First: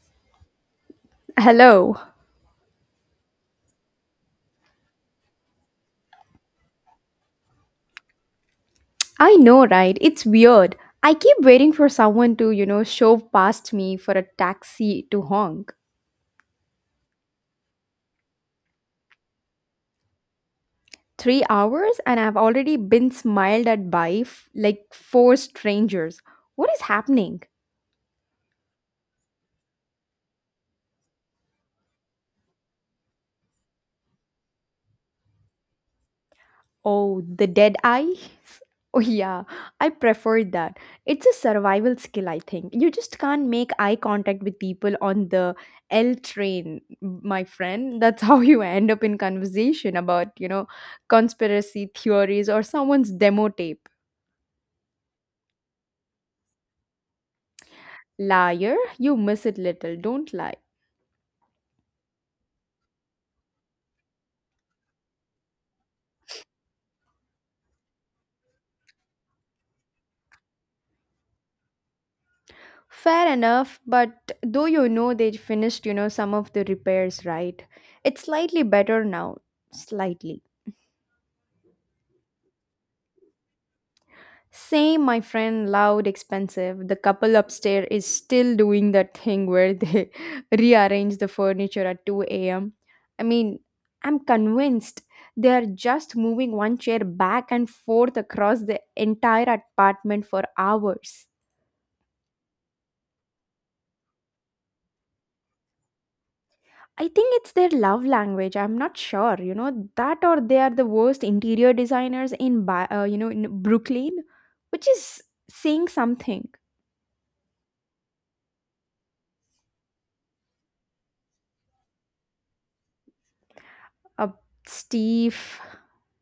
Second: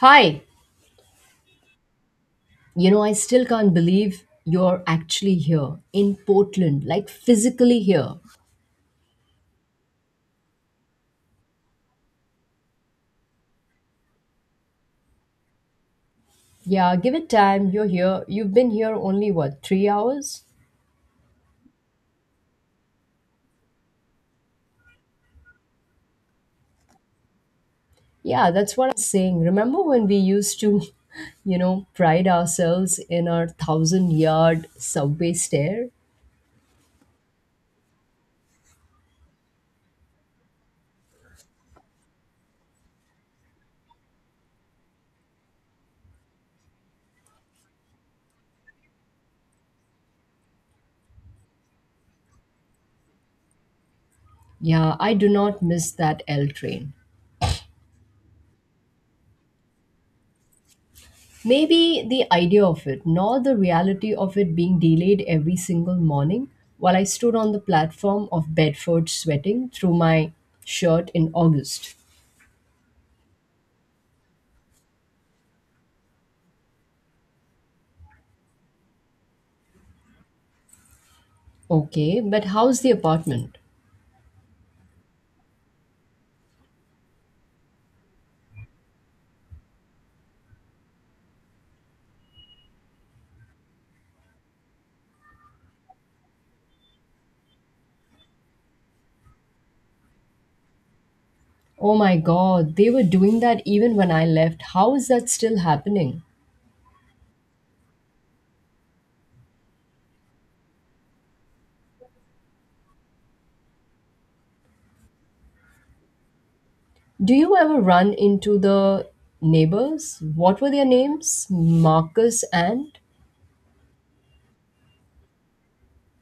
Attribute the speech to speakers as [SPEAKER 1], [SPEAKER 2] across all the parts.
[SPEAKER 1] Hi.
[SPEAKER 2] Hello.
[SPEAKER 1] I still can't believe you're actually here in Portland, like physically here.
[SPEAKER 2] I know, right? It's weird. I keep waiting for someone to, shove past me for a taxi to honk.
[SPEAKER 1] Yeah, give it time. You're here. You've been here only what, 3 hours?
[SPEAKER 2] 3 hours and I've already been smiled at by like four strangers. What is happening?
[SPEAKER 1] Yeah, that's what I'm saying. Remember when we used to, pride ourselves in our thousand yard subway stare?
[SPEAKER 2] Oh, the dead eye? Oh, yeah, I prefer that. It's a survival skill, I think. You just can't make eye contact with people on the L train, my friend. That's how you end up in conversation about, conspiracy theories or someone's demo tape.
[SPEAKER 1] Yeah, I do not miss that L train.
[SPEAKER 2] Liar, you miss it little, don't lie.
[SPEAKER 1] Maybe the idea of it, nor the reality of it being delayed every single morning while I stood on the platform of Bedford sweating through my shirt in August.
[SPEAKER 2] Fair enough, but though you know they finished, some of the repairs, right? It's slightly better now. Slightly.
[SPEAKER 1] Okay, but how's the apartment?
[SPEAKER 2] Same, my friend, loud, expensive. The couple upstairs is still doing that thing where they rearrange the furniture at 2 a.m. I mean, I'm convinced they are just moving one chair back and forth across the entire apartment for hours.
[SPEAKER 1] Oh my god, they were doing that even when I left. How is that still happening?
[SPEAKER 2] I think it's their love language. I'm not sure, that or they are the worst interior designers in, in Brooklyn, which is saying something.
[SPEAKER 1] Do you ever run into the neighbors? What were their names? Marcus and?
[SPEAKER 2] Uh, Steve,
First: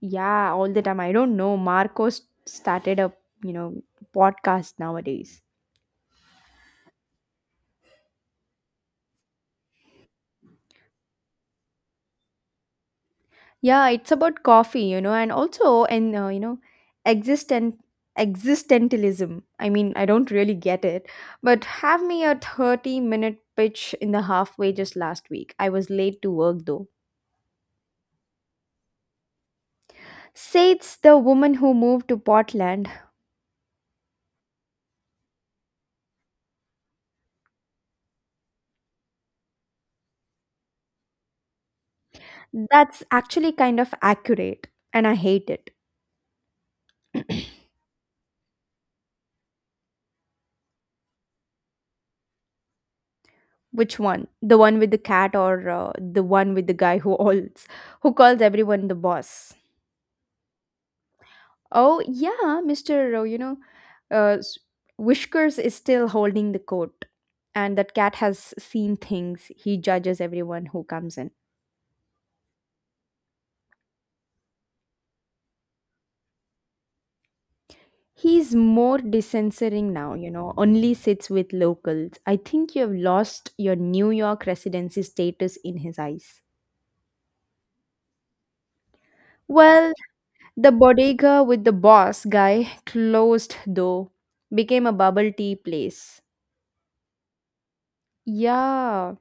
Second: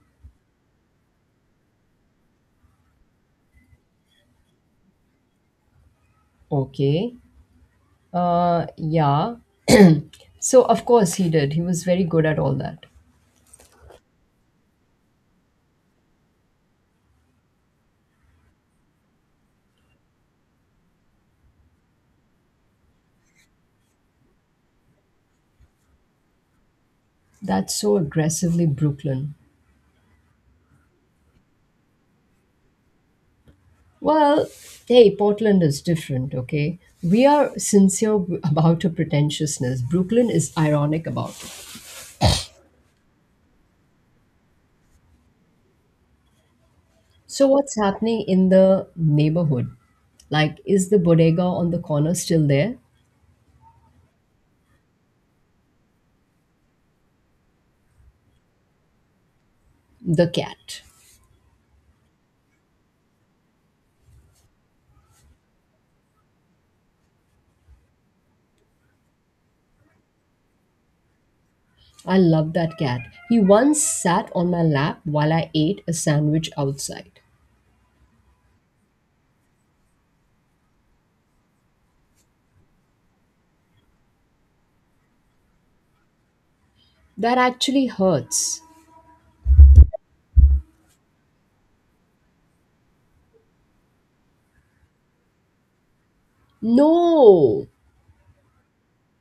[SPEAKER 2] yeah, all the time. I don't know. Marcos started a you know podcast nowadays.
[SPEAKER 1] Okay. Yeah. So, of course, he did. He was very good at all that.
[SPEAKER 2] Yeah, it's about coffee, and also and existent existentialism. I mean, I don't really get it, but have me a 30-minute pitch in the halfway just last week. I was late to work though.
[SPEAKER 1] That's so aggressively Brooklyn.
[SPEAKER 2] Says the woman who moved to Portland.
[SPEAKER 1] Well, hey, Portland is different, okay? We are sincere about our pretentiousness. Brooklyn is ironic about it.
[SPEAKER 2] That's actually kind of accurate, and I hate it.
[SPEAKER 1] So, what's happening in the neighborhood? Like, is the bodega on the corner still there?
[SPEAKER 2] Which one? The one with the cat or the one with the guy who alls who calls everyone the boss?
[SPEAKER 1] The cat.
[SPEAKER 2] Oh yeah, Mr. Uh, s- Whiskers is still holding the coat, and that cat has seen things. He judges everyone who comes in.
[SPEAKER 1] I love that cat. He once sat on my lap while I ate a sandwich outside.
[SPEAKER 2] He's more dissensoring now, only sits with locals. I think you have lost your New York residency status in his eyes.
[SPEAKER 1] That actually hurts.
[SPEAKER 2] Well, the bodega with the boss guy closed though, became a bubble tea place.
[SPEAKER 1] No!
[SPEAKER 2] Yeah.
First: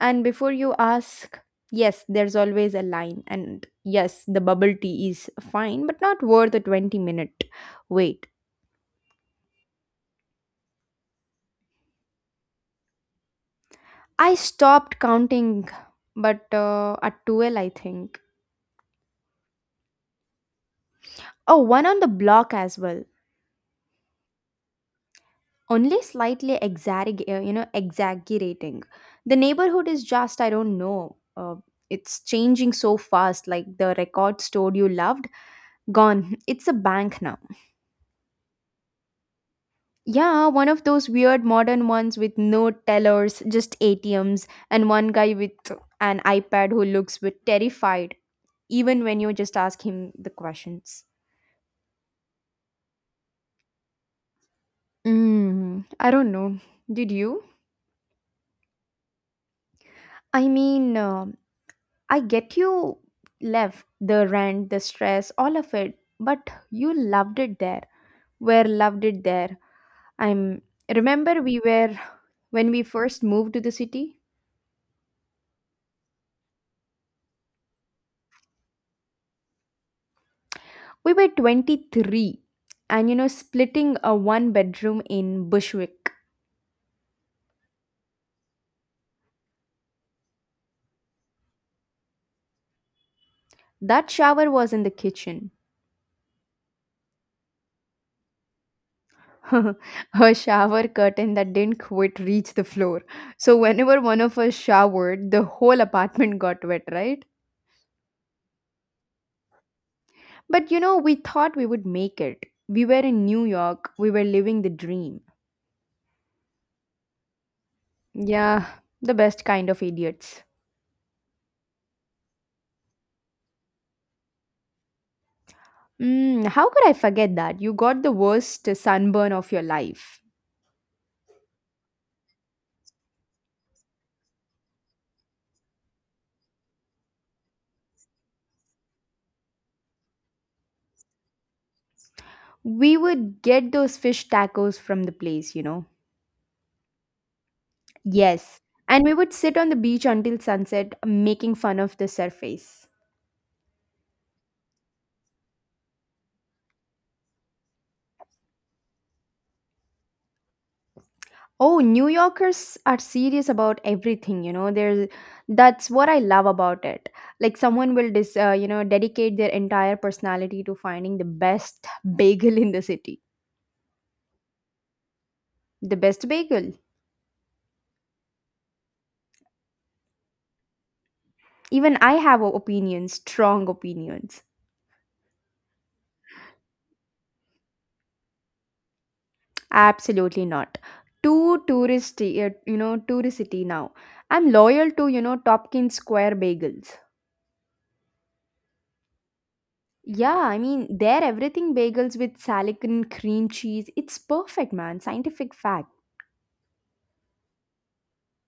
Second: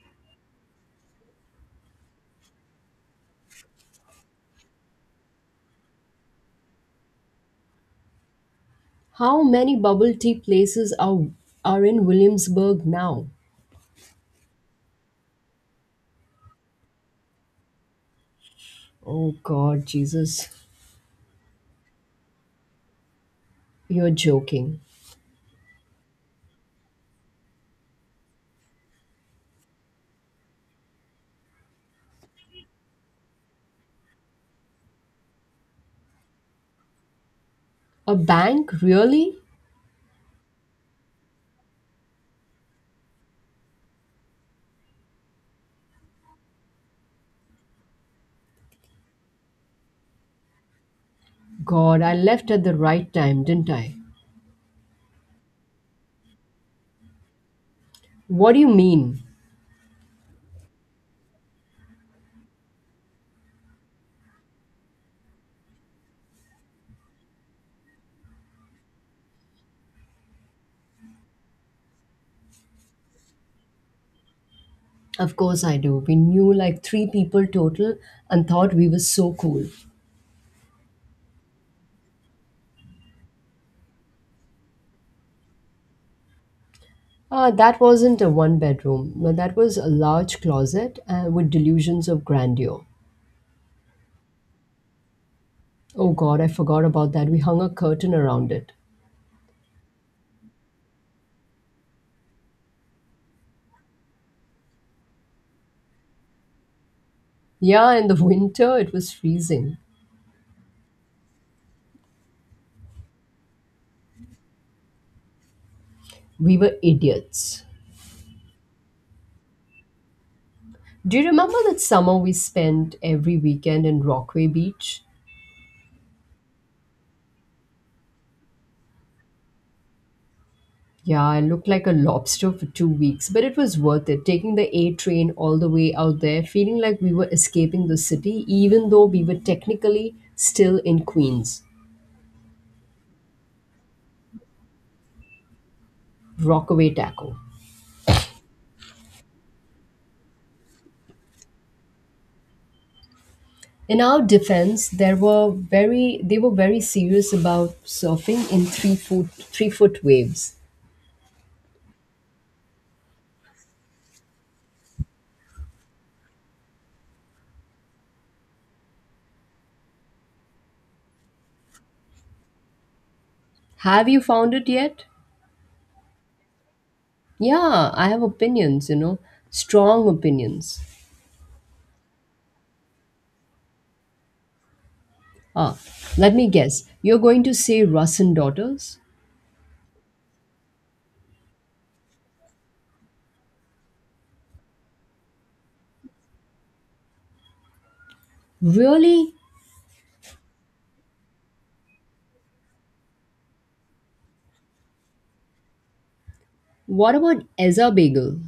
[SPEAKER 2] And before you ask, yes, there's always a line. And yes, the bubble tea is fine, but not worth a 20-minute wait.
[SPEAKER 1] How many bubble tea places are in Williamsburg now?
[SPEAKER 2] I stopped counting, but at 12, I think.
[SPEAKER 1] Oh God, Jesus,
[SPEAKER 2] Oh, one on the block as well.
[SPEAKER 1] you're joking.
[SPEAKER 2] Only slightly exaggerating. The neighborhood is just I don't know it's changing so fast. Like the record store you loved, gone. It's a bank now.
[SPEAKER 1] A bank? Really?
[SPEAKER 2] Yeah, one of those weird modern ones with no tellers, just ATMs and one guy with an iPad who looks bit terrified even when you just ask him the questions.
[SPEAKER 1] God, I left at the right time, didn't I?
[SPEAKER 2] I don't know, did you?
[SPEAKER 1] What do you mean?
[SPEAKER 2] I mean, I get you left the rent, the stress, all of it, but you loved it there. Where loved it there? I'm remember we were when we first moved to the city.
[SPEAKER 1] Of course I do. We knew like three people total and thought we were so cool.
[SPEAKER 2] We were 23 and splitting a one bedroom in Bushwick.
[SPEAKER 1] Ah, that wasn't a one bedroom. No, that was a large closet with delusions of grandeur.
[SPEAKER 2] That shower was in the kitchen.
[SPEAKER 1] Oh God, I forgot about that. We hung a curtain around it.
[SPEAKER 2] Her shower curtain that didn't quite reach the floor. So whenever one of us showered, the whole apartment got wet, right?
[SPEAKER 1] Yeah, in the winter it was freezing.
[SPEAKER 2] But you know, we thought we would make it. We were in New York, we were living the dream.
[SPEAKER 1] We were idiots.
[SPEAKER 2] Yeah, the best kind of idiots.
[SPEAKER 1] Do you remember that summer we spent every weekend in Rockaway Beach?
[SPEAKER 2] Mm, how could I forget that? You got the worst sunburn of your life.
[SPEAKER 1] Yeah, I looked like a lobster for 2 weeks, but it was worth it. Taking the A train all the way out there, feeling like we were escaping the city, even though we were technically still in Queens.
[SPEAKER 2] We would get those fish tacos from the place, you know.
[SPEAKER 1] Rockaway Taco.
[SPEAKER 2] Yes. And we would sit on the beach until sunset, making fun of the surface.
[SPEAKER 1] In our defense, there were very they were very serious about surfing in three foot waves.
[SPEAKER 2] Oh, New Yorkers are serious about everything, you know. There's that's what I love about it. Like someone will dedicate their entire personality to finding the best bagel in the city.
[SPEAKER 1] Have you found it yet?
[SPEAKER 2] The best bagel.
[SPEAKER 1] Yeah, I have opinions, strong opinions.
[SPEAKER 2] Even I have opinions, strong opinions.
[SPEAKER 1] Ah, let me guess. You're going to say Russian Daughters?
[SPEAKER 2] Absolutely not. Too touristy, touristy now. I'm loyal to, Tompkins Square bagels.
[SPEAKER 1] Really?
[SPEAKER 2] Yeah, I mean, they're everything bagels with salad and cream cheese. It's perfect, man. Scientific fact.
[SPEAKER 1] What about Ezra Bagel?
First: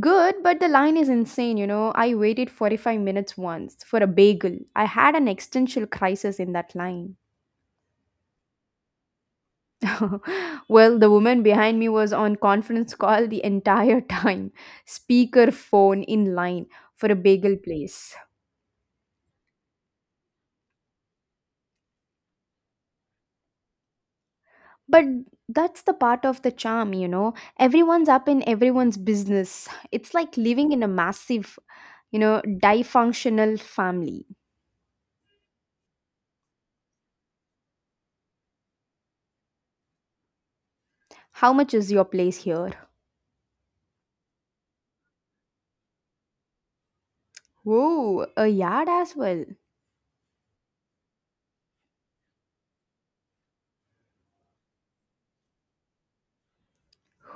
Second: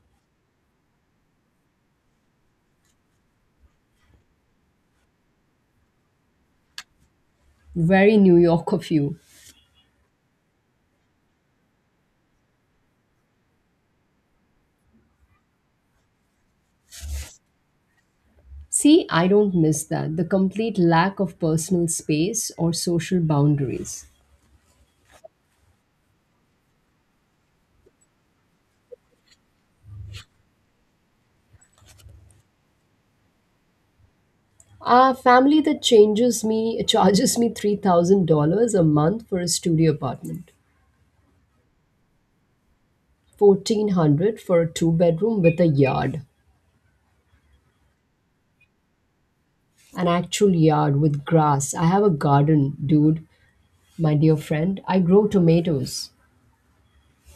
[SPEAKER 2] Good, but the line is insane, you know. I waited 45 minutes once for a bagel. I had an existential crisis in that line.
[SPEAKER 1] Very New York of you.
[SPEAKER 2] Well, the woman behind me was on conference call the entire time, speaker phone in line for a bagel place.
[SPEAKER 1] See, I don't miss that. The complete lack of personal space or social boundaries.
[SPEAKER 2] But that's the part of the charm, you know. Everyone's up in everyone's business. It's like living in a massive, dysfunctional family.
[SPEAKER 1] A family that changes me charges me $3,000 a month for a studio apartment.
[SPEAKER 2] How much is your place here?
[SPEAKER 1] 1,400 for a two-bedroom with a yard.
[SPEAKER 2] Whoa, a yard as well.
[SPEAKER 1] An actual yard with grass. I have a garden, dude, my dear friend. I grow tomatoes.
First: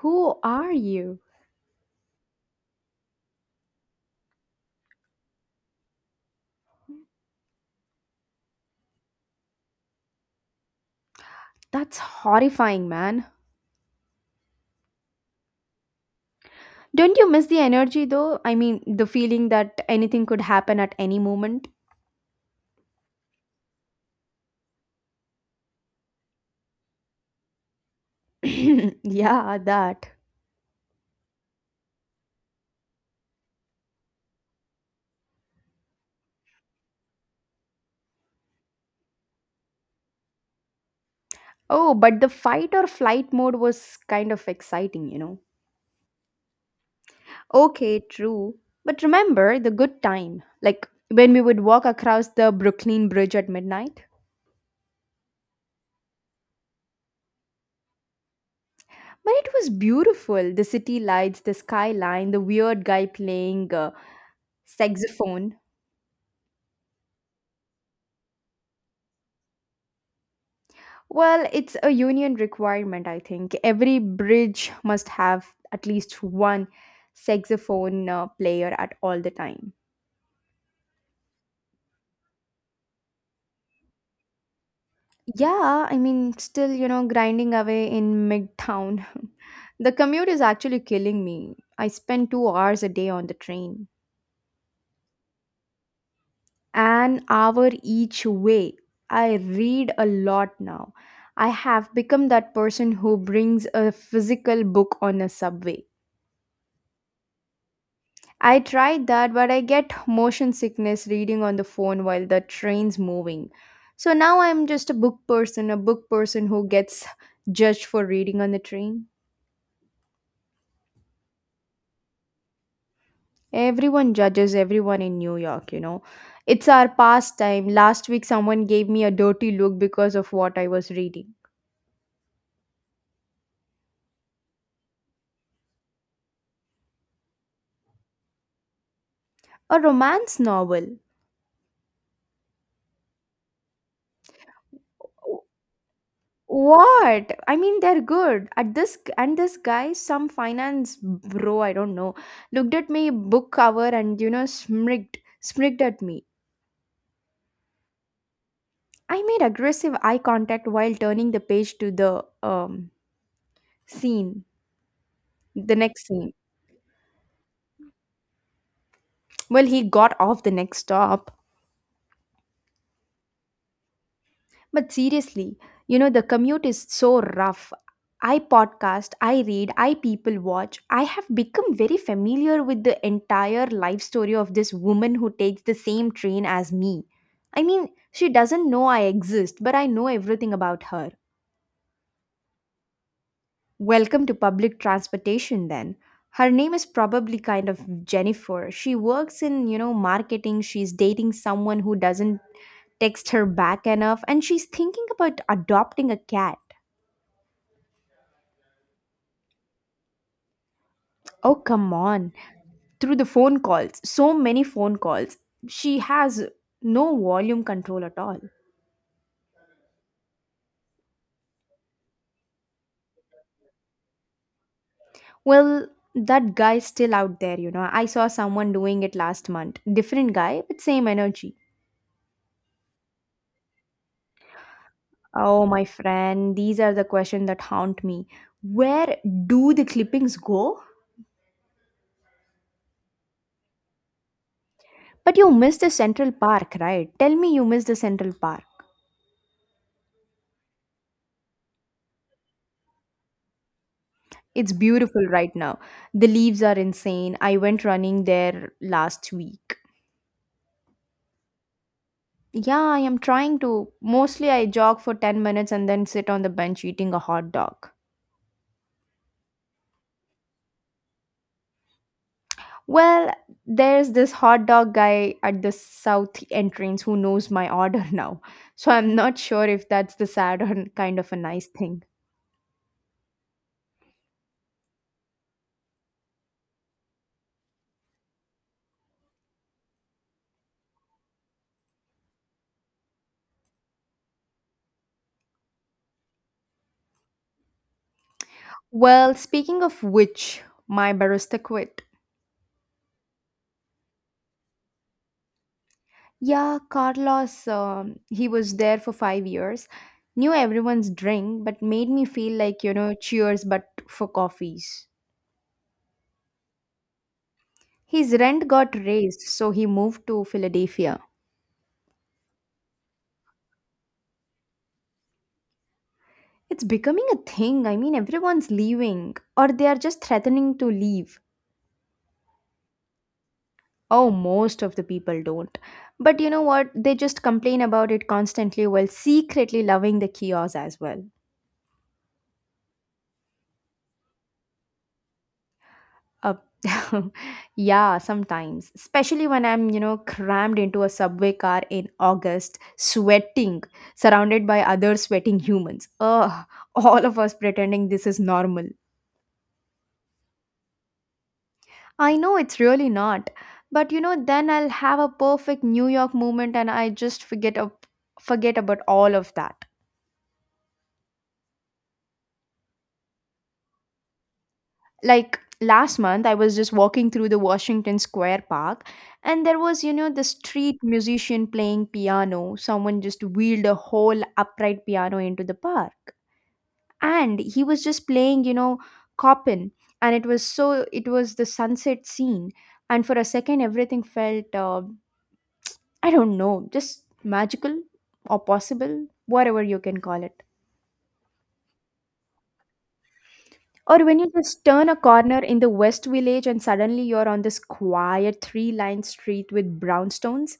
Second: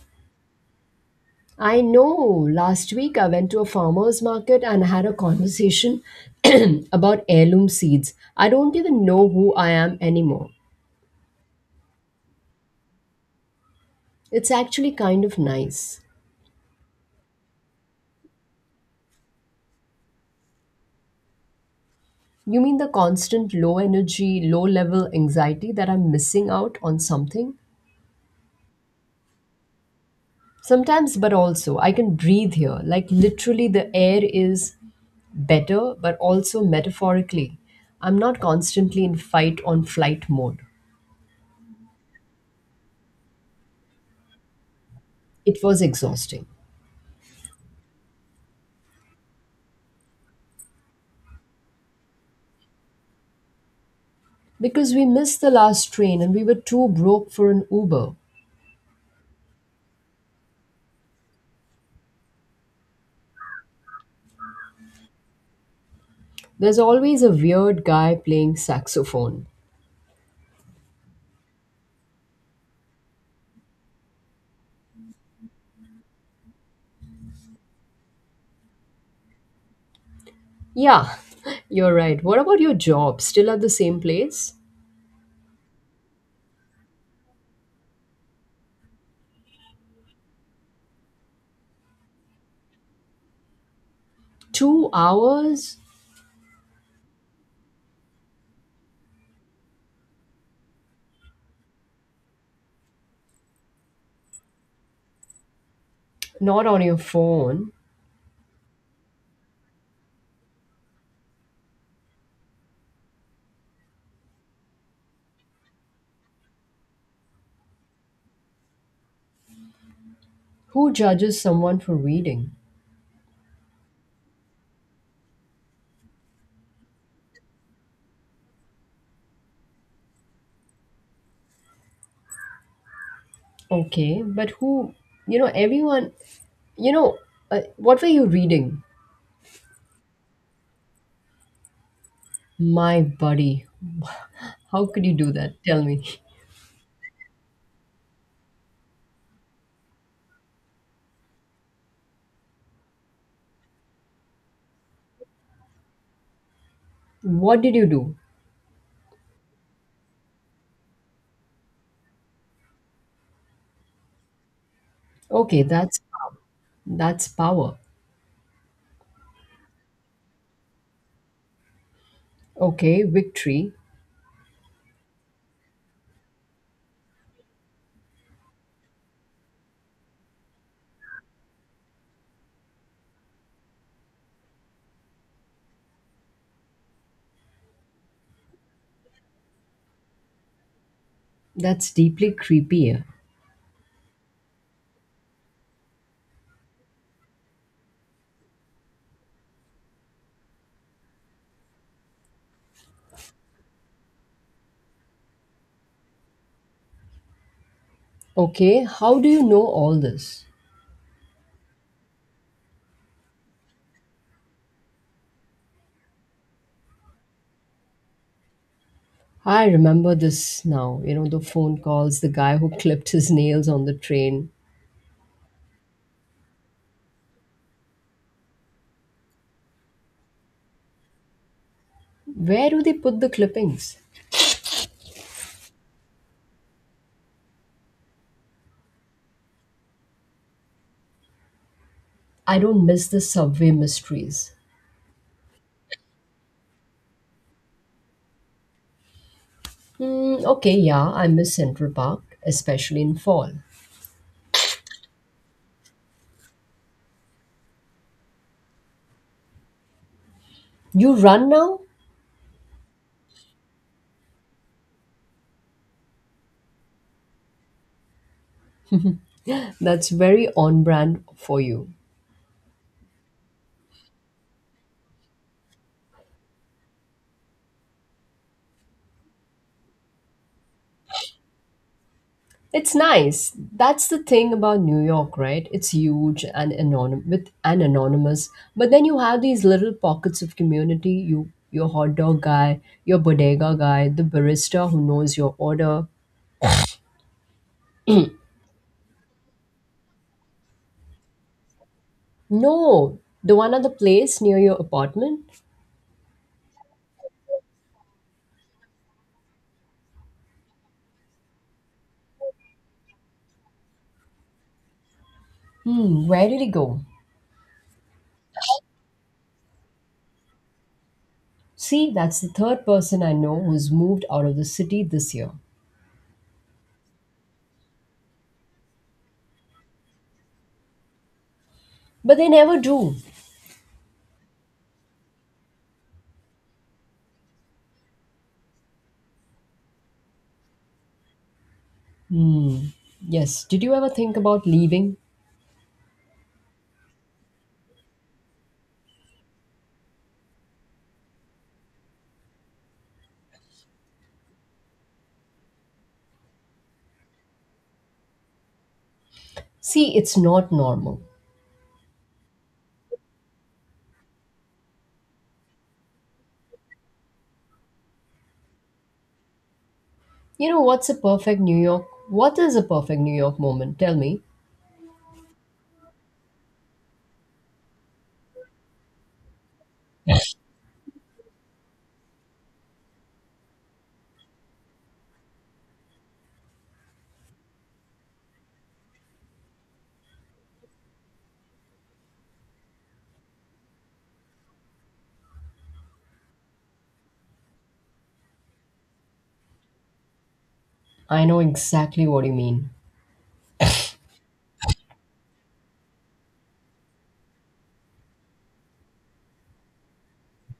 [SPEAKER 2] Who are you?
[SPEAKER 1] I know. Last week I went to a farmer's market and had a conversation about heirloom seeds. I don't even know who I am anymore.
[SPEAKER 2] That's horrifying, man.
[SPEAKER 1] It's actually kind of nice.
[SPEAKER 2] Don't you miss the energy though? I mean, the feeling that anything could happen at any moment?
[SPEAKER 1] You mean the constant low energy, low level anxiety that I'm missing out on something?
[SPEAKER 2] Yeah, that.
[SPEAKER 1] Sometimes, but also, I can breathe here. Like, literally, the air is better, but also metaphorically. I'm not constantly in fight on flight mode.
[SPEAKER 2] Oh, but the fight or flight mode was kind of exciting, you know.
[SPEAKER 1] It was exhausting.
[SPEAKER 2] Okay, true. But remember the good time, like when we would walk across the Brooklyn Bridge at midnight?
[SPEAKER 1] Because we missed the last train and we were too broke for an Uber.
[SPEAKER 2] But it was beautiful, the city lights, the skyline, the weird guy playing saxophone.
[SPEAKER 1] There's always a weird guy playing saxophone.
[SPEAKER 2] Well, it's a union requirement, I think. Every bridge must have at least one saxophone player at all the time.
[SPEAKER 1] Yeah, you're right. What about your job? Still at the same place?
[SPEAKER 2] Yeah, I mean, still, grinding away in Midtown. The commute is actually killing me. I spend 2 hours a day on the train,
[SPEAKER 1] 2 hours?
[SPEAKER 2] an hour each way. I read a lot now. I have become that person who brings a physical book on a subway.
[SPEAKER 1] Not on your phone.
[SPEAKER 2] I tried that, but I get motion sickness reading on the phone while the train's moving. So now I'm just a book person who gets judged for reading on the train.
[SPEAKER 1] Who judges someone for reading?
[SPEAKER 2] Everyone judges everyone in New York, you know. It's our pastime. Last week, someone gave me a dirty look because of what I was reading.
[SPEAKER 1] Okay, but who? You know, everyone. You know, what were you reading?
[SPEAKER 2] A romance novel.
[SPEAKER 1] My buddy. How could you do that? Tell me.
[SPEAKER 2] What? I mean, they're good. At this and this guy, some finance bro, I don't know, looked at me book cover and smirked at me.
[SPEAKER 1] What did you do?
[SPEAKER 2] I made aggressive eye contact while turning the page to the scene,
[SPEAKER 1] Okay,
[SPEAKER 2] the next
[SPEAKER 1] that's
[SPEAKER 2] scene.
[SPEAKER 1] power.
[SPEAKER 2] Well, he got off the next stop.
[SPEAKER 1] Okay, victory.
[SPEAKER 2] But seriously, the commute is so rough. I podcast, I read, I people watch. I have become very familiar with the entire life story of this woman who takes the same train as me. I mean, she doesn't know I exist, but I know everything about her.
[SPEAKER 1] That's deeply creepier.
[SPEAKER 2] Welcome to public transportation then. Her name is probably kind of Jennifer. She works in, marketing. She's dating someone who doesn't text her back enough and she's thinking about adopting a cat.
[SPEAKER 1] Okay, how do you know all this?
[SPEAKER 2] Oh, come on. Through the phone calls, so many phone calls. She has no volume control at all.
[SPEAKER 1] I remember this now. The phone calls, the guy who clipped his nails on the train.
[SPEAKER 2] Well, that guy's still out there, you know. I saw someone doing it last month. Different guy, but same energy.
[SPEAKER 1] Where do they put the clippings?
[SPEAKER 2] Oh, my friend, these are the questions that haunt me. Where do the clippings go?
[SPEAKER 1] I don't miss the subway mysteries.
[SPEAKER 2] But you missed the Central Park, right? Tell me you missed the Central Park.
[SPEAKER 1] Hmm, okay, yeah, I miss Central Park, especially in fall.
[SPEAKER 2] It's beautiful right now. The leaves are insane. I went running there last week.
[SPEAKER 1] You run now?
[SPEAKER 2] Yeah, I am trying to. Mostly I jog for 10 minutes and then sit on the bench eating a hot dog.
[SPEAKER 1] That's very on brand for you.
[SPEAKER 2] Well, there's this hot dog guy at the south entrance who knows my order now. So I'm not sure if that's the sad or kind of a nice thing.
[SPEAKER 1] It's nice. That's the thing about New York, right? It's huge and anonymous with and anonymous. But then you have these little pockets of community. Your hot dog guy, your bodega guy, the barista who knows your order.
[SPEAKER 2] Well, speaking of which, my barista quit.
[SPEAKER 1] No, the one at the place near your apartment.
[SPEAKER 2] Yeah, Carlos, he was there for 5 years, knew everyone's drink, but made me feel like, cheers, but for coffees.
[SPEAKER 1] Hmm, where did he go?
[SPEAKER 2] His rent got raised, so he moved to Philadelphia.
[SPEAKER 1] See, that's the third person I know who's moved out of the city this year.
[SPEAKER 2] It's becoming a thing. I mean, everyone's leaving, or they are just threatening to leave.
[SPEAKER 1] But they never do.
[SPEAKER 2] Oh, most of the people don't. But you know what? They just complain about it constantly while secretly loving the chaos as well.
[SPEAKER 1] Hmm. Yes. Did you ever think about leaving?
[SPEAKER 2] Uh, yeah, sometimes. Especially when I'm, crammed into a subway car in August, sweating, surrounded by other sweating humans. Ugh, all of us pretending this is normal.
[SPEAKER 1] See, it's not normal.
[SPEAKER 2] I know it's really not. But you know, then I'll have a perfect New York moment and I just forget about all of that.
[SPEAKER 1] You know what's a perfect New York? What is a perfect New York moment? Tell me.
[SPEAKER 2] Like last month I was just walking through the Washington Square Park, and there was, the street musician playing piano. Someone just wheeled a whole upright piano into the park. And he was just playing, Chopin, and it was so it was the sunset scene, and for a second everything felt I don't know, just magical or possible, whatever you can call it.
[SPEAKER 1] I know exactly what you mean.
[SPEAKER 2] Or when you just turn a corner in the West Village and suddenly you're on this quiet three line street with brownstones,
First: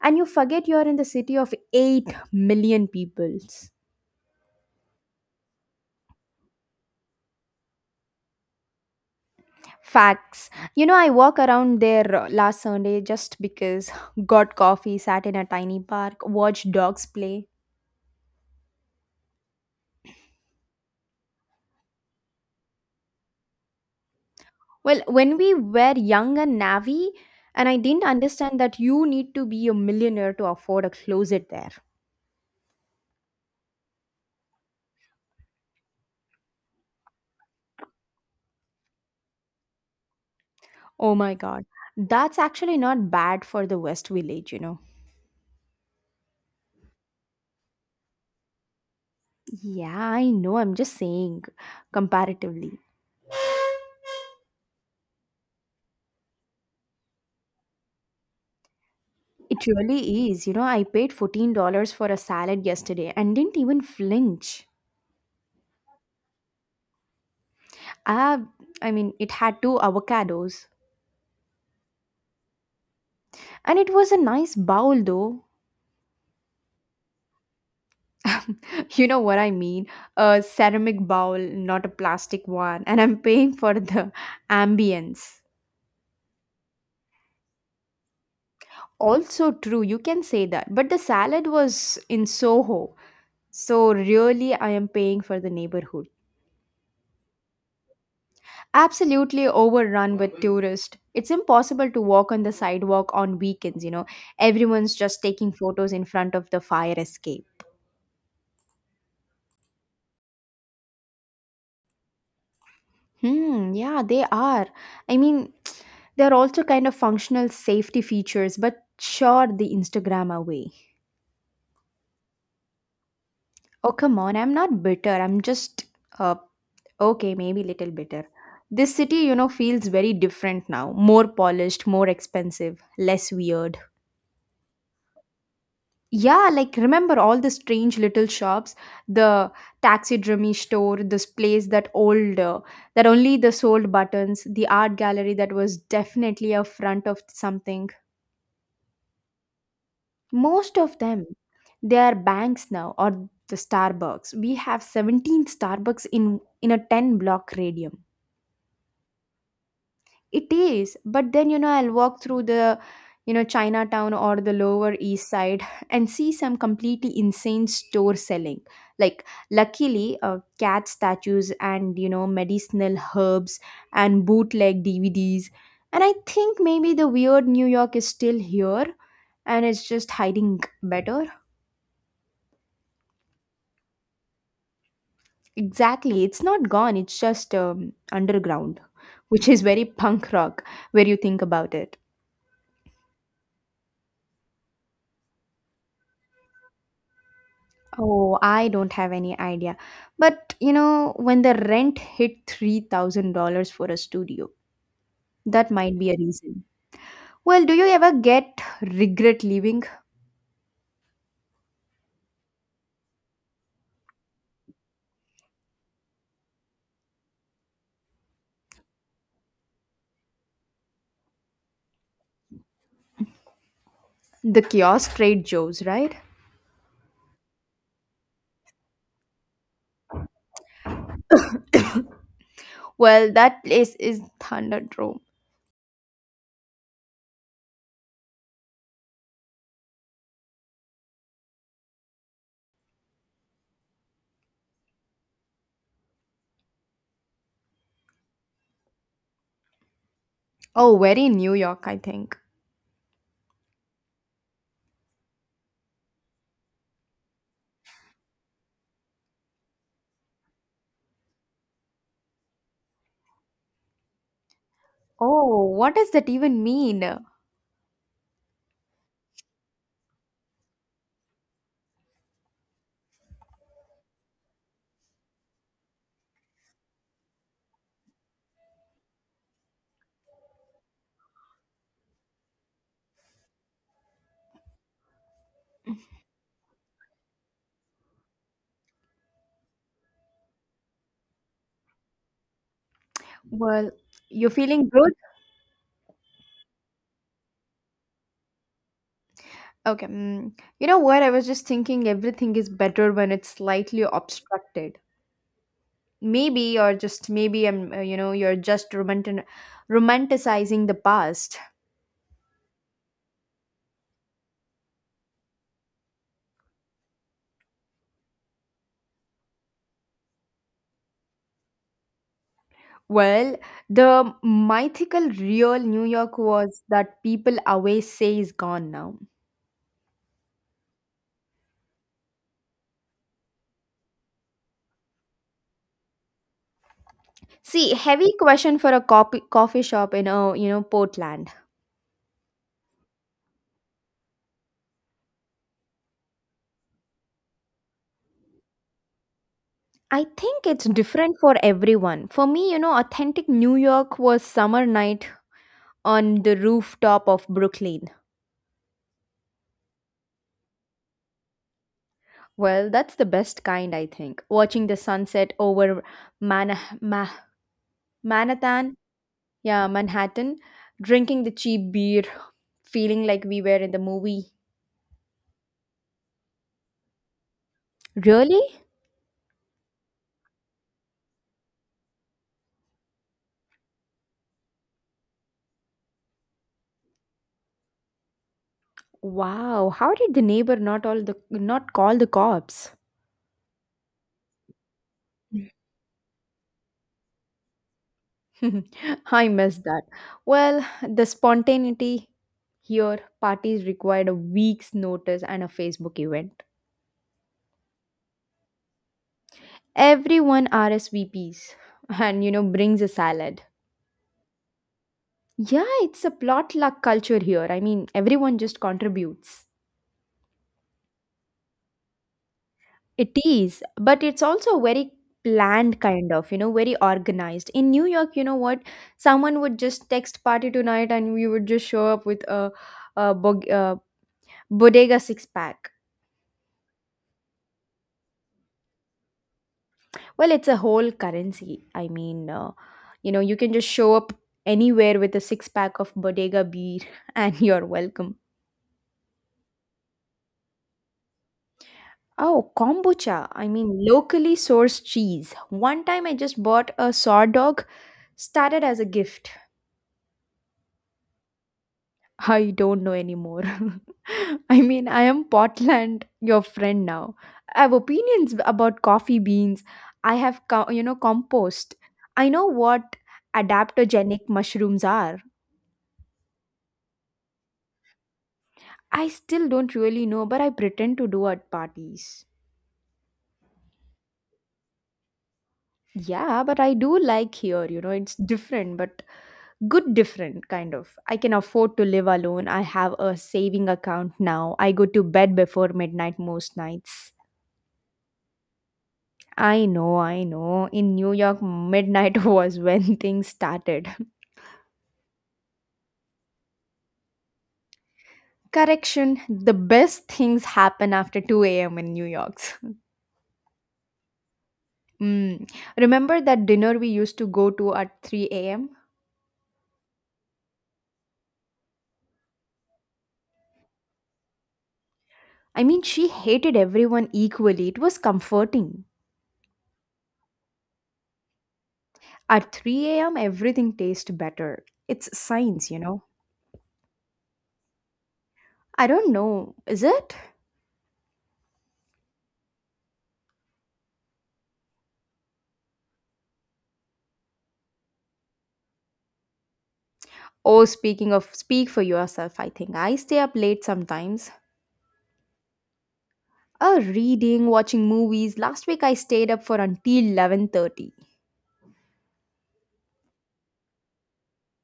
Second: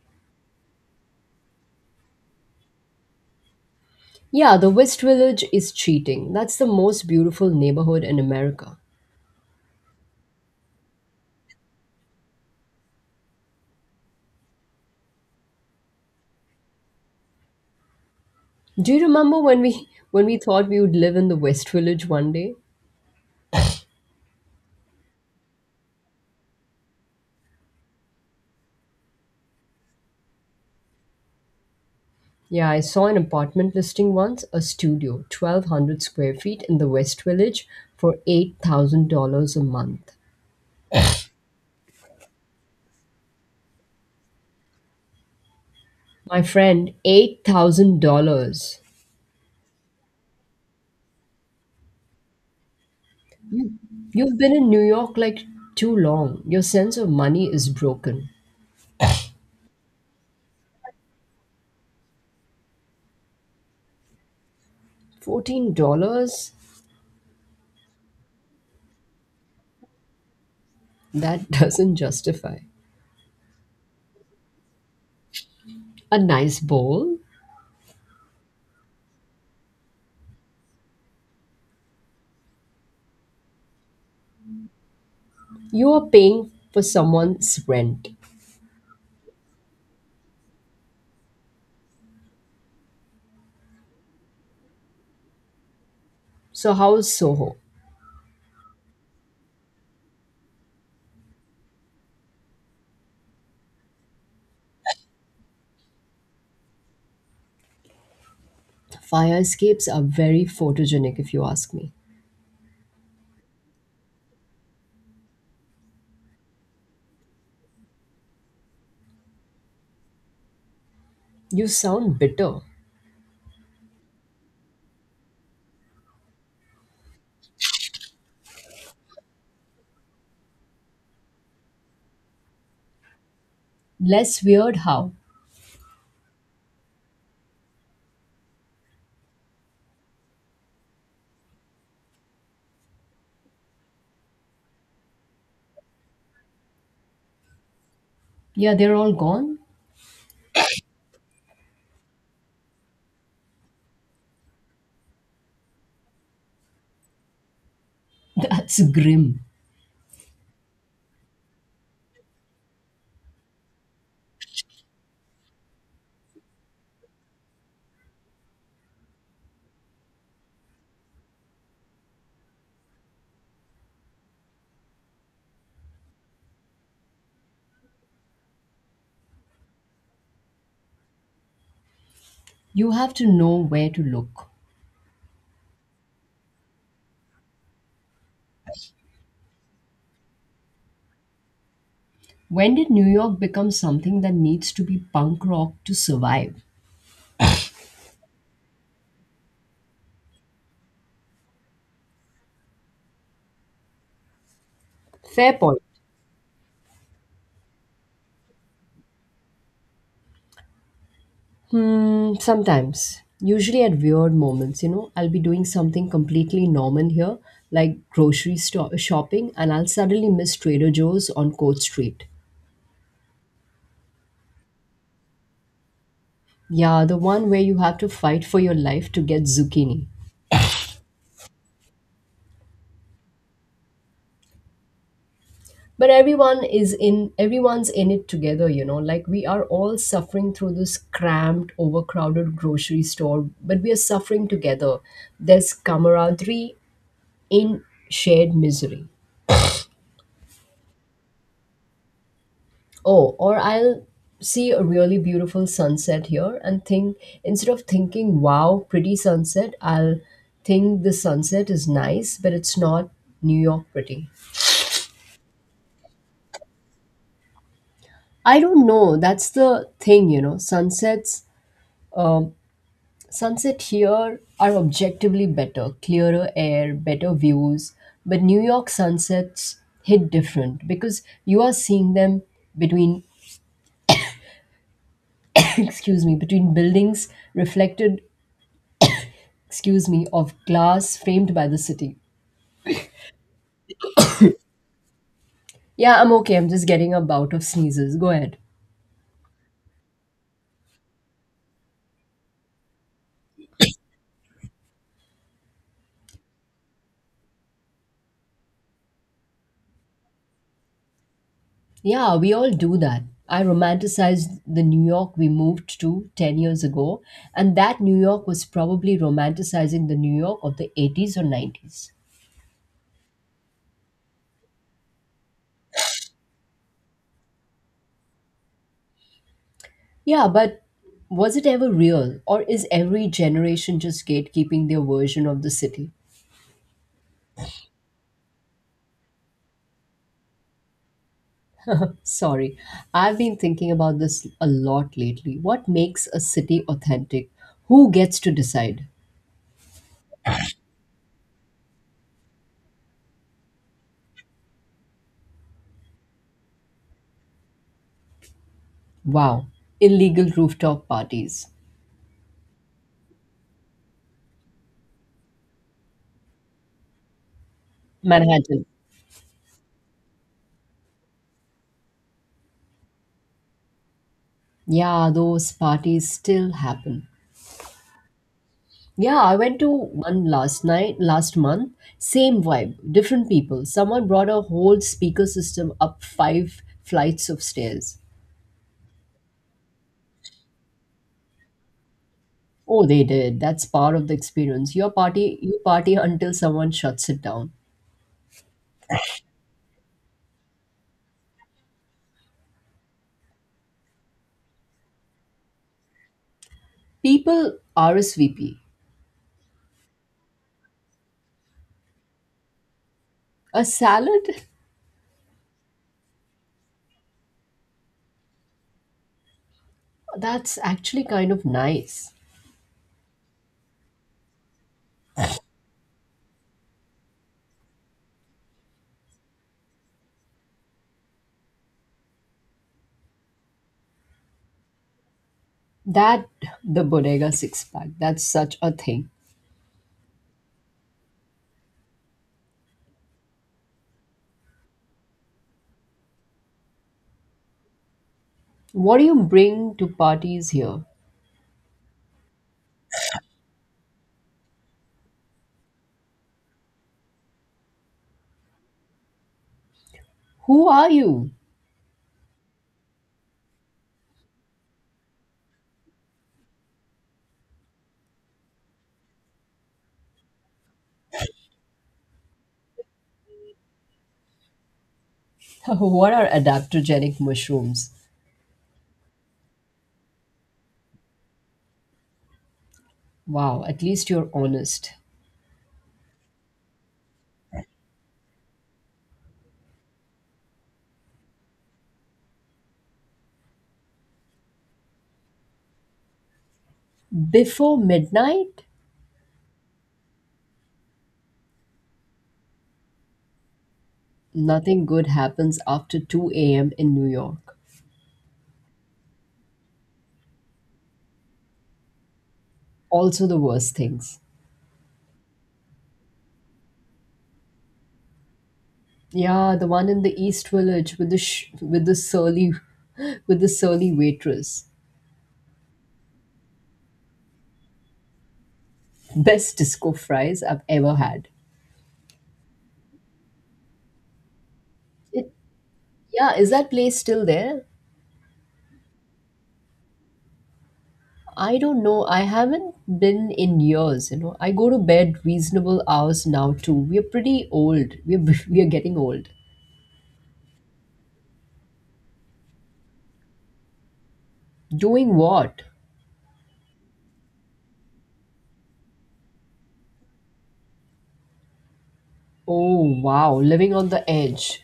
[SPEAKER 2] and you forget you're in the city of 8 million peoples.
[SPEAKER 1] Yeah, the West Village is cheating. That's the most beautiful neighborhood in America.
[SPEAKER 2] Facts. You know, I walk around there last Sunday just because got coffee, sat in a tiny park, watched dogs play.
[SPEAKER 1] Do you remember when we thought we would live in the West Village one day?
[SPEAKER 2] Well, when we were young and navvy, and I didn't understand that you need to be a millionaire to afford a closet there.
[SPEAKER 1] Yeah, I saw an apartment listing once, a studio, 1,200 square feet in the West Village for $8,000 a month.
[SPEAKER 2] Oh my god. That's actually not bad for the West Village.
[SPEAKER 1] My friend, $8,000.
[SPEAKER 2] Yeah, I know. I'm just saying, comparatively.
[SPEAKER 1] You've been in New York like too long. Your sense of money is broken.
[SPEAKER 2] It really is. You know, I paid $14 for a salad yesterday and didn't even flinch.
[SPEAKER 1] $14?
[SPEAKER 2] Ah, I mean, it had two avocados.
[SPEAKER 1] That doesn't justify
[SPEAKER 2] And it was a nice bowl, though.
[SPEAKER 1] a nice bowl.
[SPEAKER 2] You know what I mean? A ceramic bowl, not a plastic one. And I'm paying for the ambience.
[SPEAKER 1] You are paying for someone's rent.
[SPEAKER 2] Also true, you can say that. But the salad was in Soho. So really I am paying for the neighborhood.
[SPEAKER 1] So, how is Soho?
[SPEAKER 2] Absolutely overrun with tourists. It's impossible to walk on the sidewalk on weekends. Everyone's just taking photos in front of the fire escape.
[SPEAKER 1] Fire escapes are very photogenic, if you ask me.
[SPEAKER 2] Hmm, yeah, they are. I mean, they're also kind of functional safety features, but sure, the Instagram away.
[SPEAKER 1] You sound bitter.
[SPEAKER 2] Oh, come on, I'm not bitter. I'm just, uh, okay, maybe little bitter. This city, feels very different now. More polished, more expensive, less weird.
[SPEAKER 1] Less weird, how?
[SPEAKER 2] Yeah, like remember all the strange little shops, the taxidermy store, this place that old that only the sold buttons, the art gallery that was definitely a front of something.
[SPEAKER 1] Yeah, they're all gone?
[SPEAKER 2] Most of them, they are banks now, or the Starbucks. We have 17 Starbucks in a 10 block radius.
[SPEAKER 1] That's grim.
[SPEAKER 2] It is, but then I'll walk through the Chinatown or the Lower East Side and see some completely insane store selling, like, luckily cat statues and medicinal herbs, and bootleg DVDs, and I think maybe the weird New York is still here, and it's just hiding better.
[SPEAKER 1] You have to know where to look.
[SPEAKER 2] Exactly. It's not gone, it's just underground, which is very punk rock where you think about it.
[SPEAKER 1] When did New York become something that needs to be punk rock to survive?
[SPEAKER 2] Oh, I don't have any idea. But you know, when the rent hit $3,000 for a studio,
[SPEAKER 1] Fair
[SPEAKER 2] that
[SPEAKER 1] point.
[SPEAKER 2] might be a reason. Well, do you ever get regret leaving
[SPEAKER 1] Hmm, sometimes, usually at weird moments, I'll be doing something completely normal here, like grocery shopping, and I'll suddenly miss Trader Joe's on Court Street.
[SPEAKER 2] the kiosk trade Joe's, right?
[SPEAKER 1] Yeah, the one where you have to fight for your life to get zucchini.
[SPEAKER 2] Well, that place is Thunderdome.
[SPEAKER 1] But everyone's in it together, like we are all suffering through this cramped, overcrowded grocery store, but we are suffering together. There's camaraderie in shared misery.
[SPEAKER 2] Oh, very New York, I think.
[SPEAKER 1] Oh, or I'll see a really beautiful sunset here and think, instead of thinking, wow, pretty sunset, I'll think the sunset is nice, but it's not New York pretty.
[SPEAKER 2] Oh, what does that even mean?
[SPEAKER 1] I don't know. That's the thing. Um, Sunset here are objectively better, clearer air, better views. But New York sunsets hit different because you are seeing them between, excuse me, between buildings reflected excuse me, of glass framed by the city.
[SPEAKER 2] Well, you're feeling.
[SPEAKER 1] Yeah, I'm okay. I'm just getting a bout of sneezes. Go ahead.
[SPEAKER 2] Okay. You know what? I was just thinking everything is better when it's slightly obstructed. Maybe, or just maybe, you're just romanticizing the past.
[SPEAKER 1] Yeah, we all do that. I romanticized the New York we moved to 10 years ago, and that New York was probably romanticizing the New York of the 80s or 90s.
[SPEAKER 2] Well, the mythical real New York was that people always say is gone now.
[SPEAKER 1] Yeah, but was it ever real, or is every generation just gatekeeping their version of the city?
[SPEAKER 2] See, heavy question for a coffee shop in, a Portland.
[SPEAKER 1] Sorry, I've been thinking about this a lot lately. What makes a city authentic? Who gets to decide?
[SPEAKER 2] I think it's different for everyone. For me, authentic New York was summer night on the rooftop of Brooklyn.
[SPEAKER 1] Wow, illegal rooftop parties.
[SPEAKER 2] Well, that's the best kind, I think. Watching the sunset over Manah- Ma-
[SPEAKER 1] Manhattan.
[SPEAKER 2] Manhattan, yeah, Manhattan, drinking the cheap beer, feeling like we were in the movie.
[SPEAKER 1] Yeah, those parties still happen.
[SPEAKER 2] Really?
[SPEAKER 1] Yeah, I went to one last month. Same vibe, different people. Someone brought a whole speaker system up five flights of stairs.
[SPEAKER 2] Wow, how did the neighbor not all the not call the cops?
[SPEAKER 1] Oh, they did. That's part of the experience. You party until someone shuts it down.
[SPEAKER 2] I miss that. Well, the spontaneity here, parties required a week's notice and a Facebook event.
[SPEAKER 1] People RSVP.
[SPEAKER 2] Everyone RSVPs and brings a salad.
[SPEAKER 1] A salad?
[SPEAKER 2] Yeah, it's a plot luck culture here. I mean, everyone just contributes.
[SPEAKER 1] That's actually kind of nice.
[SPEAKER 2] It is, but it's also very planned kind of, very organized. In New York, you know what? Someone would just text party tonight and we would just show up with a bodega six pack.
[SPEAKER 1] That, the Bodega six pack, that's such a thing.
[SPEAKER 2] Well, it's a whole currency. I mean, you can just show up anywhere with a six pack of bodega beer and you're welcome.
[SPEAKER 1] What do you bring to parties here?
[SPEAKER 2] Oh, kombucha. I mean, locally sourced cheese. One time I just bought a saw dog, started as a gift.
[SPEAKER 1] Who are you?
[SPEAKER 2] I don't know anymore. I mean, I am Portland, your friend now. I have opinions about coffee beans. I have, compost. I know what adaptogenic mushrooms are.
[SPEAKER 1] What are adaptogenic mushrooms?
[SPEAKER 2] I still don't really know, but I pretend to do at parties.
[SPEAKER 1] Wow, at least you're honest.
[SPEAKER 2] Yeah, but I do like here, it's different, but good different kind of. I can afford to live alone. I have a saving account now. I go to bed before midnight most nights.
[SPEAKER 1] Before midnight,
[SPEAKER 2] I know, in New York, midnight was when things started.
[SPEAKER 1] nothing good happens after 2 a.m. in New York.
[SPEAKER 2] Correction, the best things happen after 2 a.m. in New York.
[SPEAKER 1] Also, the worst things.
[SPEAKER 2] Mm. Remember that dinner we used to go to at 3 a.m.
[SPEAKER 1] Yeah, the one in the East Village with the surly with the surly waitress.
[SPEAKER 2] I mean, she hated everyone equally. It was comforting.
[SPEAKER 1] Best disco fries I've ever had.
[SPEAKER 2] At 3 a.m. everything tastes better it's
[SPEAKER 1] It,
[SPEAKER 2] science you know
[SPEAKER 1] yeah, is that place still there?
[SPEAKER 2] I don't know, is it?
[SPEAKER 1] I don't know. I haven't been in years. I go to bed reasonable hours now too. We're pretty old. We're we're getting old.
[SPEAKER 2] Oh, speaking of speak for yourself, I think I stay up late sometimes.
[SPEAKER 1] Doing what?
[SPEAKER 2] Reading, watching movies. Last week I stayed up for until 11:30.
[SPEAKER 1] Oh, wow, living on the edge.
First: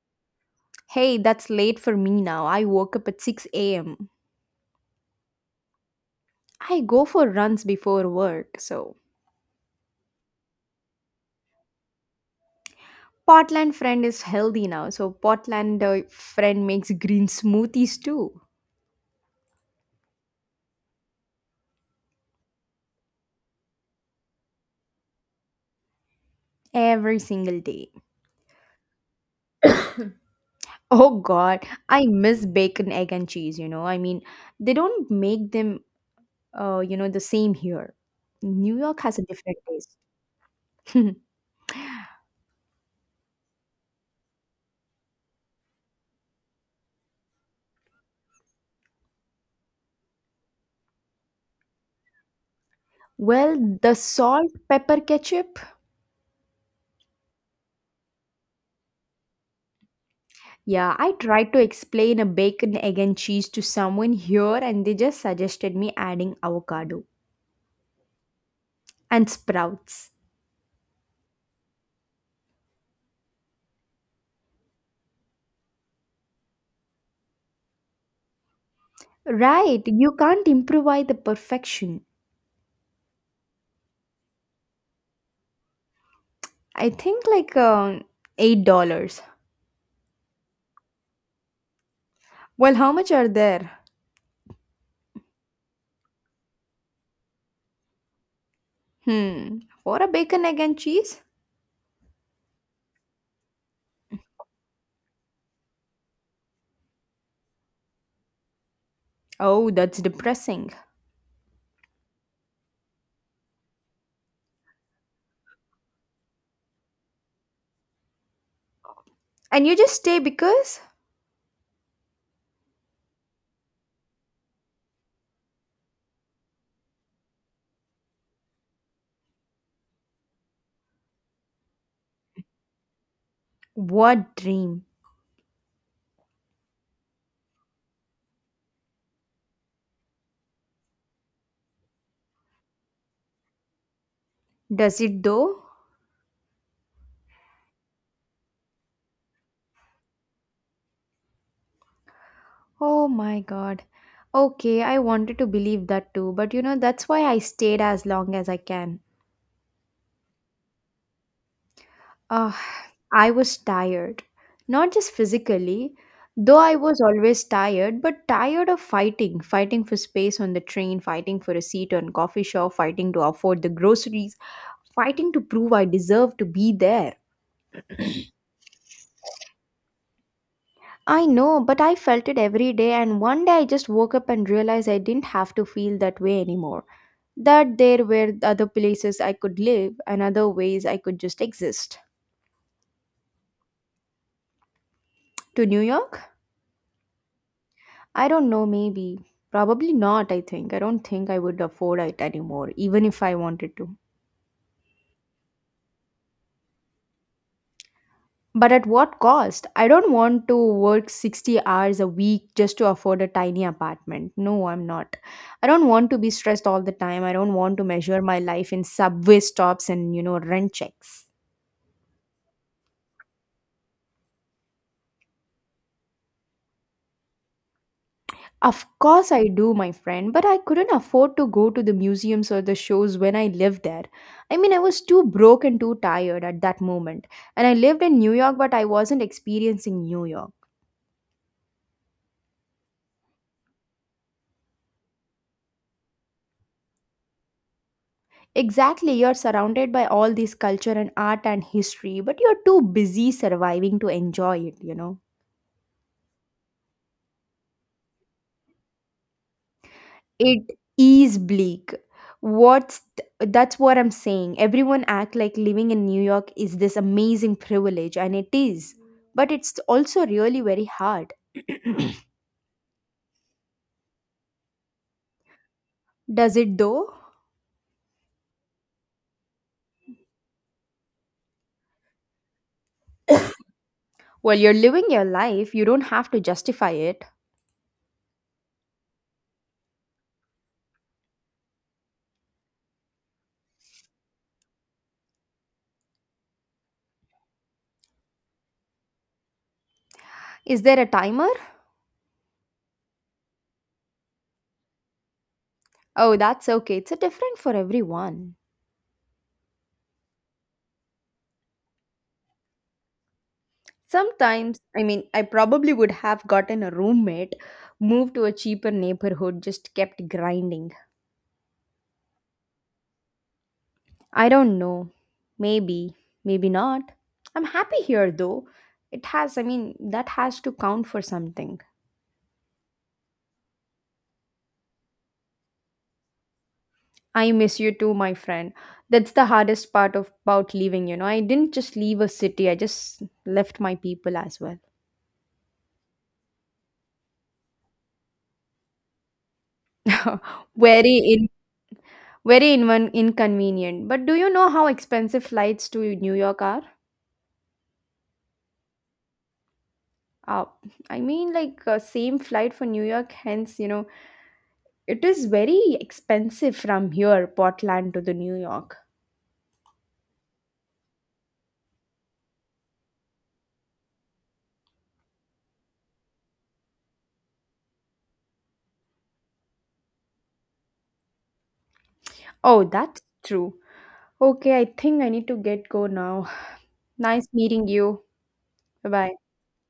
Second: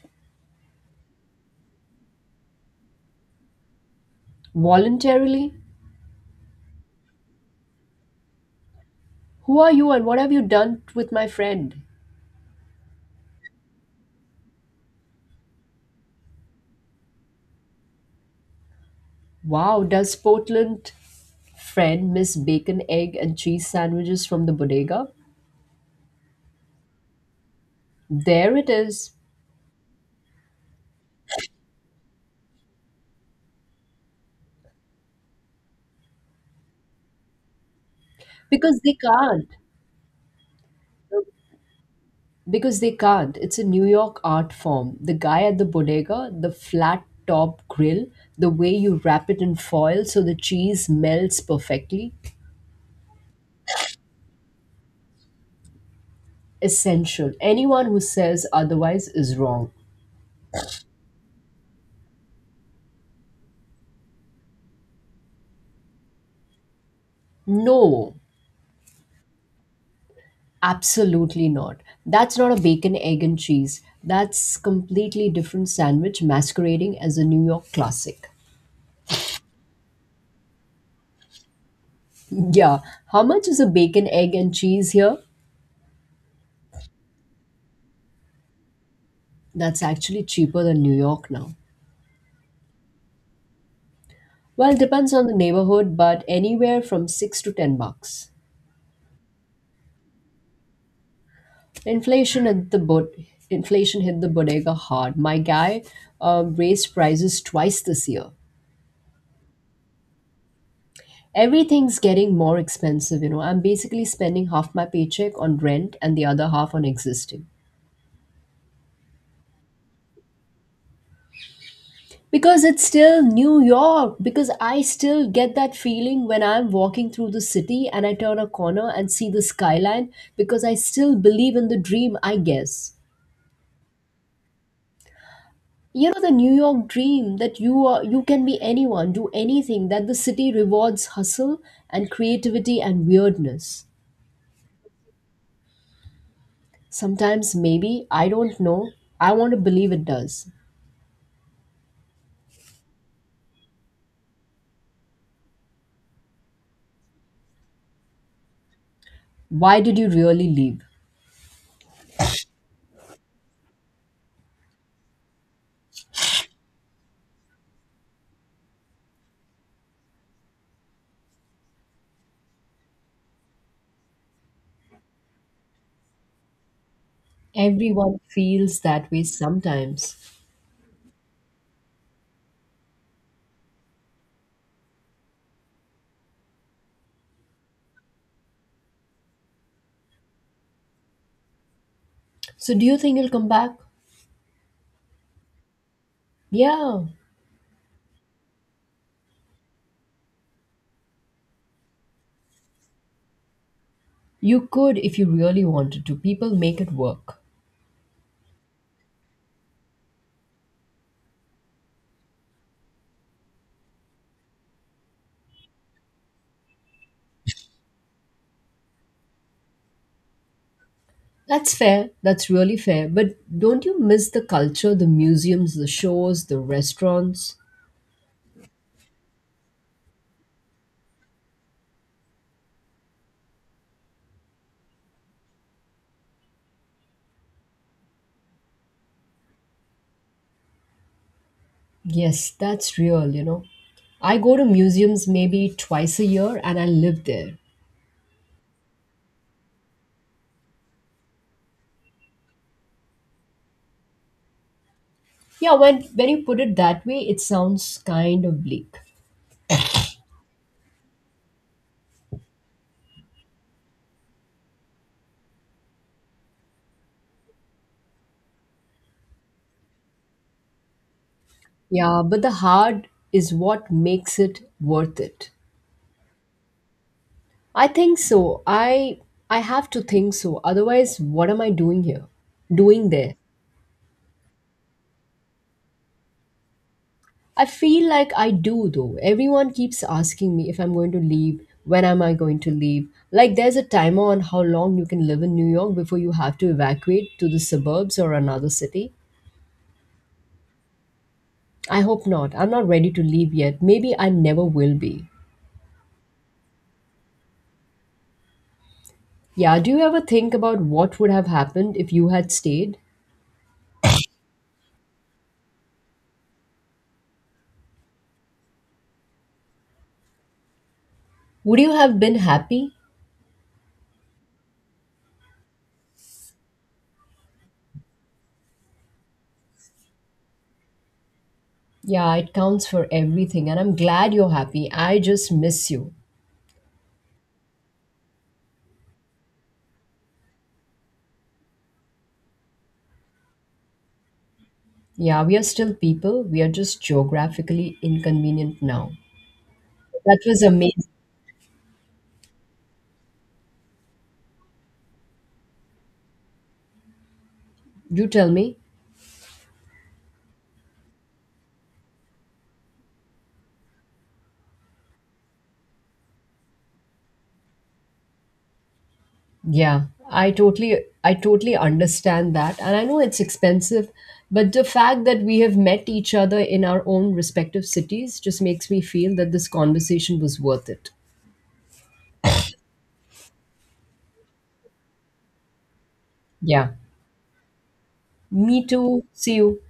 [SPEAKER 2] Hey, that's late for me now. I woke up at 6 a.m.
[SPEAKER 1] Voluntarily?
[SPEAKER 2] I go for runs before work, so
[SPEAKER 1] Who are you and what have you done with my friend?
[SPEAKER 2] Portland friend is healthy now. So Portland friend makes green smoothies too
[SPEAKER 1] Wow, does Portland friend miss bacon, egg, and cheese sandwiches from the bodega?
[SPEAKER 2] every single day.
[SPEAKER 1] There it is.
[SPEAKER 2] Oh god, I miss bacon egg and cheese. I mean, they don't make them the same here. New
[SPEAKER 1] Because they
[SPEAKER 2] York has a
[SPEAKER 1] can't.
[SPEAKER 2] different taste.
[SPEAKER 1] Because they can't. It's a New York art form. The guy at the bodega, the flat top grill, the way you wrap it in foil so the cheese melts perfectly.
[SPEAKER 2] Well, the salt pepper ketchup.
[SPEAKER 1] Essential. Anyone who says otherwise is wrong.
[SPEAKER 2] Yeah, I tried to explain a bacon, egg, and cheese to someone here, and they just suggested me adding avocado
[SPEAKER 1] No,
[SPEAKER 2] and sprouts.
[SPEAKER 1] absolutely not. That's not a bacon, egg, and cheese. That's completely different sandwich masquerading as a New York classic.
[SPEAKER 2] Right, you can't improvise the perfection.
[SPEAKER 1] Yeah, how much is a bacon, egg, and cheese here?
[SPEAKER 2] I think like $8.
[SPEAKER 1] That's actually cheaper than New York now.
[SPEAKER 2] Well, how much are there?
[SPEAKER 1] Well, depends on the neighborhood, but anywhere from 6 to 10 bucks.
[SPEAKER 2] Hmm, for a bacon, egg, and cheese?
[SPEAKER 1] Inflation hit the bo- inflation hit the bodega hard. My guy raised prices twice this year.
[SPEAKER 2] Oh, that's depressing.
[SPEAKER 1] Everything's getting more expensive. I'm basically spending half my paycheck on rent and the other half on existing.
[SPEAKER 2] And you just stay because?
[SPEAKER 1] Because it's still New York, because I still get that feeling when I'm walking through the city and I turn a corner and see the skyline, because I still believe in the dream, I guess.
[SPEAKER 2] What dream?
[SPEAKER 1] You know the new york dream that you can be anyone do anything that the city rewards hustle and creativity and weirdness.
[SPEAKER 2] Does it though?
[SPEAKER 1] Sometimes maybe I don't know I want to believe it does.
[SPEAKER 2] Oh my god. Okay, I wanted to believe that too, but that's why I stayed as long as I can.
[SPEAKER 1] Why did you really leave?
[SPEAKER 2] Ah, I was tired. Not just physically, though I was always tired, but tired of fighting. Fighting for space on the train, fighting for a seat on coffee shop, fighting to afford the groceries, fighting to prove I deserve to be there.
[SPEAKER 1] Everyone feels that way sometimes.
[SPEAKER 2] I know, but I felt it every day, and one day I just woke up and realized I didn't have to feel that way anymore. That there were other places I could live and other ways I could just exist.
[SPEAKER 1] So do you think you'll come back?
[SPEAKER 2] To New York?
[SPEAKER 1] Yeah.
[SPEAKER 2] I don't know, maybe. Probably not, I think. I don't think I would afford it anymore, even if I wanted to.
[SPEAKER 1] You could if you really wanted to people make it work.
[SPEAKER 2] But at what cost? I don't want to work 60 hours a week just to afford a tiny apartment. No, I'm not. I don't want to be stressed all the time. I don't want to measure my life in subway stops and, rent checks.
[SPEAKER 1] That's fair. That's really fair. But don't you miss the culture, the museums, the shows, the restaurants?
[SPEAKER 2] Of course, I do, my friend, but I couldn't afford to go to the museums or the shows when I lived there. I mean, I was too broke and too tired at that moment. And I lived in New York, but I wasn't experiencing New York.
[SPEAKER 1] Yes, that's real. I go to museums maybe twice a year and I live there.
[SPEAKER 2] Exactly, you're surrounded by all this culture and art and history, but you're too busy surviving to enjoy it.
[SPEAKER 1] Yeah, when you put it that way, it sounds kind of bleak.
[SPEAKER 2] It is bleak. What's that's what I'm saying. Everyone act like living in New York is this amazing privilege, and it is, but it's also really very hard.
[SPEAKER 1] Yeah, but the hard is what makes it worth it.
[SPEAKER 2] Does it though?
[SPEAKER 1] I think so. I have to think so. Otherwise, what am I doing here? Doing there?
[SPEAKER 2] Well, you're living your life, you don't have to justify it.
[SPEAKER 1] I feel like I do though. Everyone keeps asking me if I'm going to leave, when am I going to leave? Like there's a timer on how long you can live in New York before you have to evacuate to the suburbs or another city.
[SPEAKER 2] Is there a timer?
[SPEAKER 1] I hope not. I'm not ready to leave yet. Maybe I never will be.
[SPEAKER 2] Oh, that's okay, it's a different for everyone.
[SPEAKER 1] Yeah, do you ever think about what would have happened if you had stayed?
[SPEAKER 2] Sometimes, I mean, I probably would have gotten a roommate, moved to a cheaper neighborhood, just kept grinding.
[SPEAKER 1] Would you have been happy?
[SPEAKER 2] I don't know. Maybe, maybe not. I'm happy here though. It has, I mean, that has to count for something.
[SPEAKER 1] Yeah, it counts for everything, and I'm glad you're happy. I just miss you.
[SPEAKER 2] I miss you too, my friend. That's the hardest part of about leaving. I didn't just leave a city, I just left my people as well.
[SPEAKER 1] Yeah, we are still people, we are just geographically inconvenient now. That was amazing.
[SPEAKER 2] very in very inconvenient. But do you know how expensive flights to New York are?
[SPEAKER 1] You tell me.
[SPEAKER 2] Uh, I mean, like same flight for New York, hence, it is very expensive from here, Portland to the New York.
[SPEAKER 1] Yeah, I totally understand that and I know it's expensive, but the fact that we have met each other in our own respective cities just makes me feel that this conversation was worth it.
[SPEAKER 2] Oh, that's true. Okay, I think I need to get go now.
[SPEAKER 1] Yeah.
[SPEAKER 2] Nice meeting you.
[SPEAKER 1] Me
[SPEAKER 2] Bye
[SPEAKER 1] too.
[SPEAKER 2] bye.
[SPEAKER 1] See you.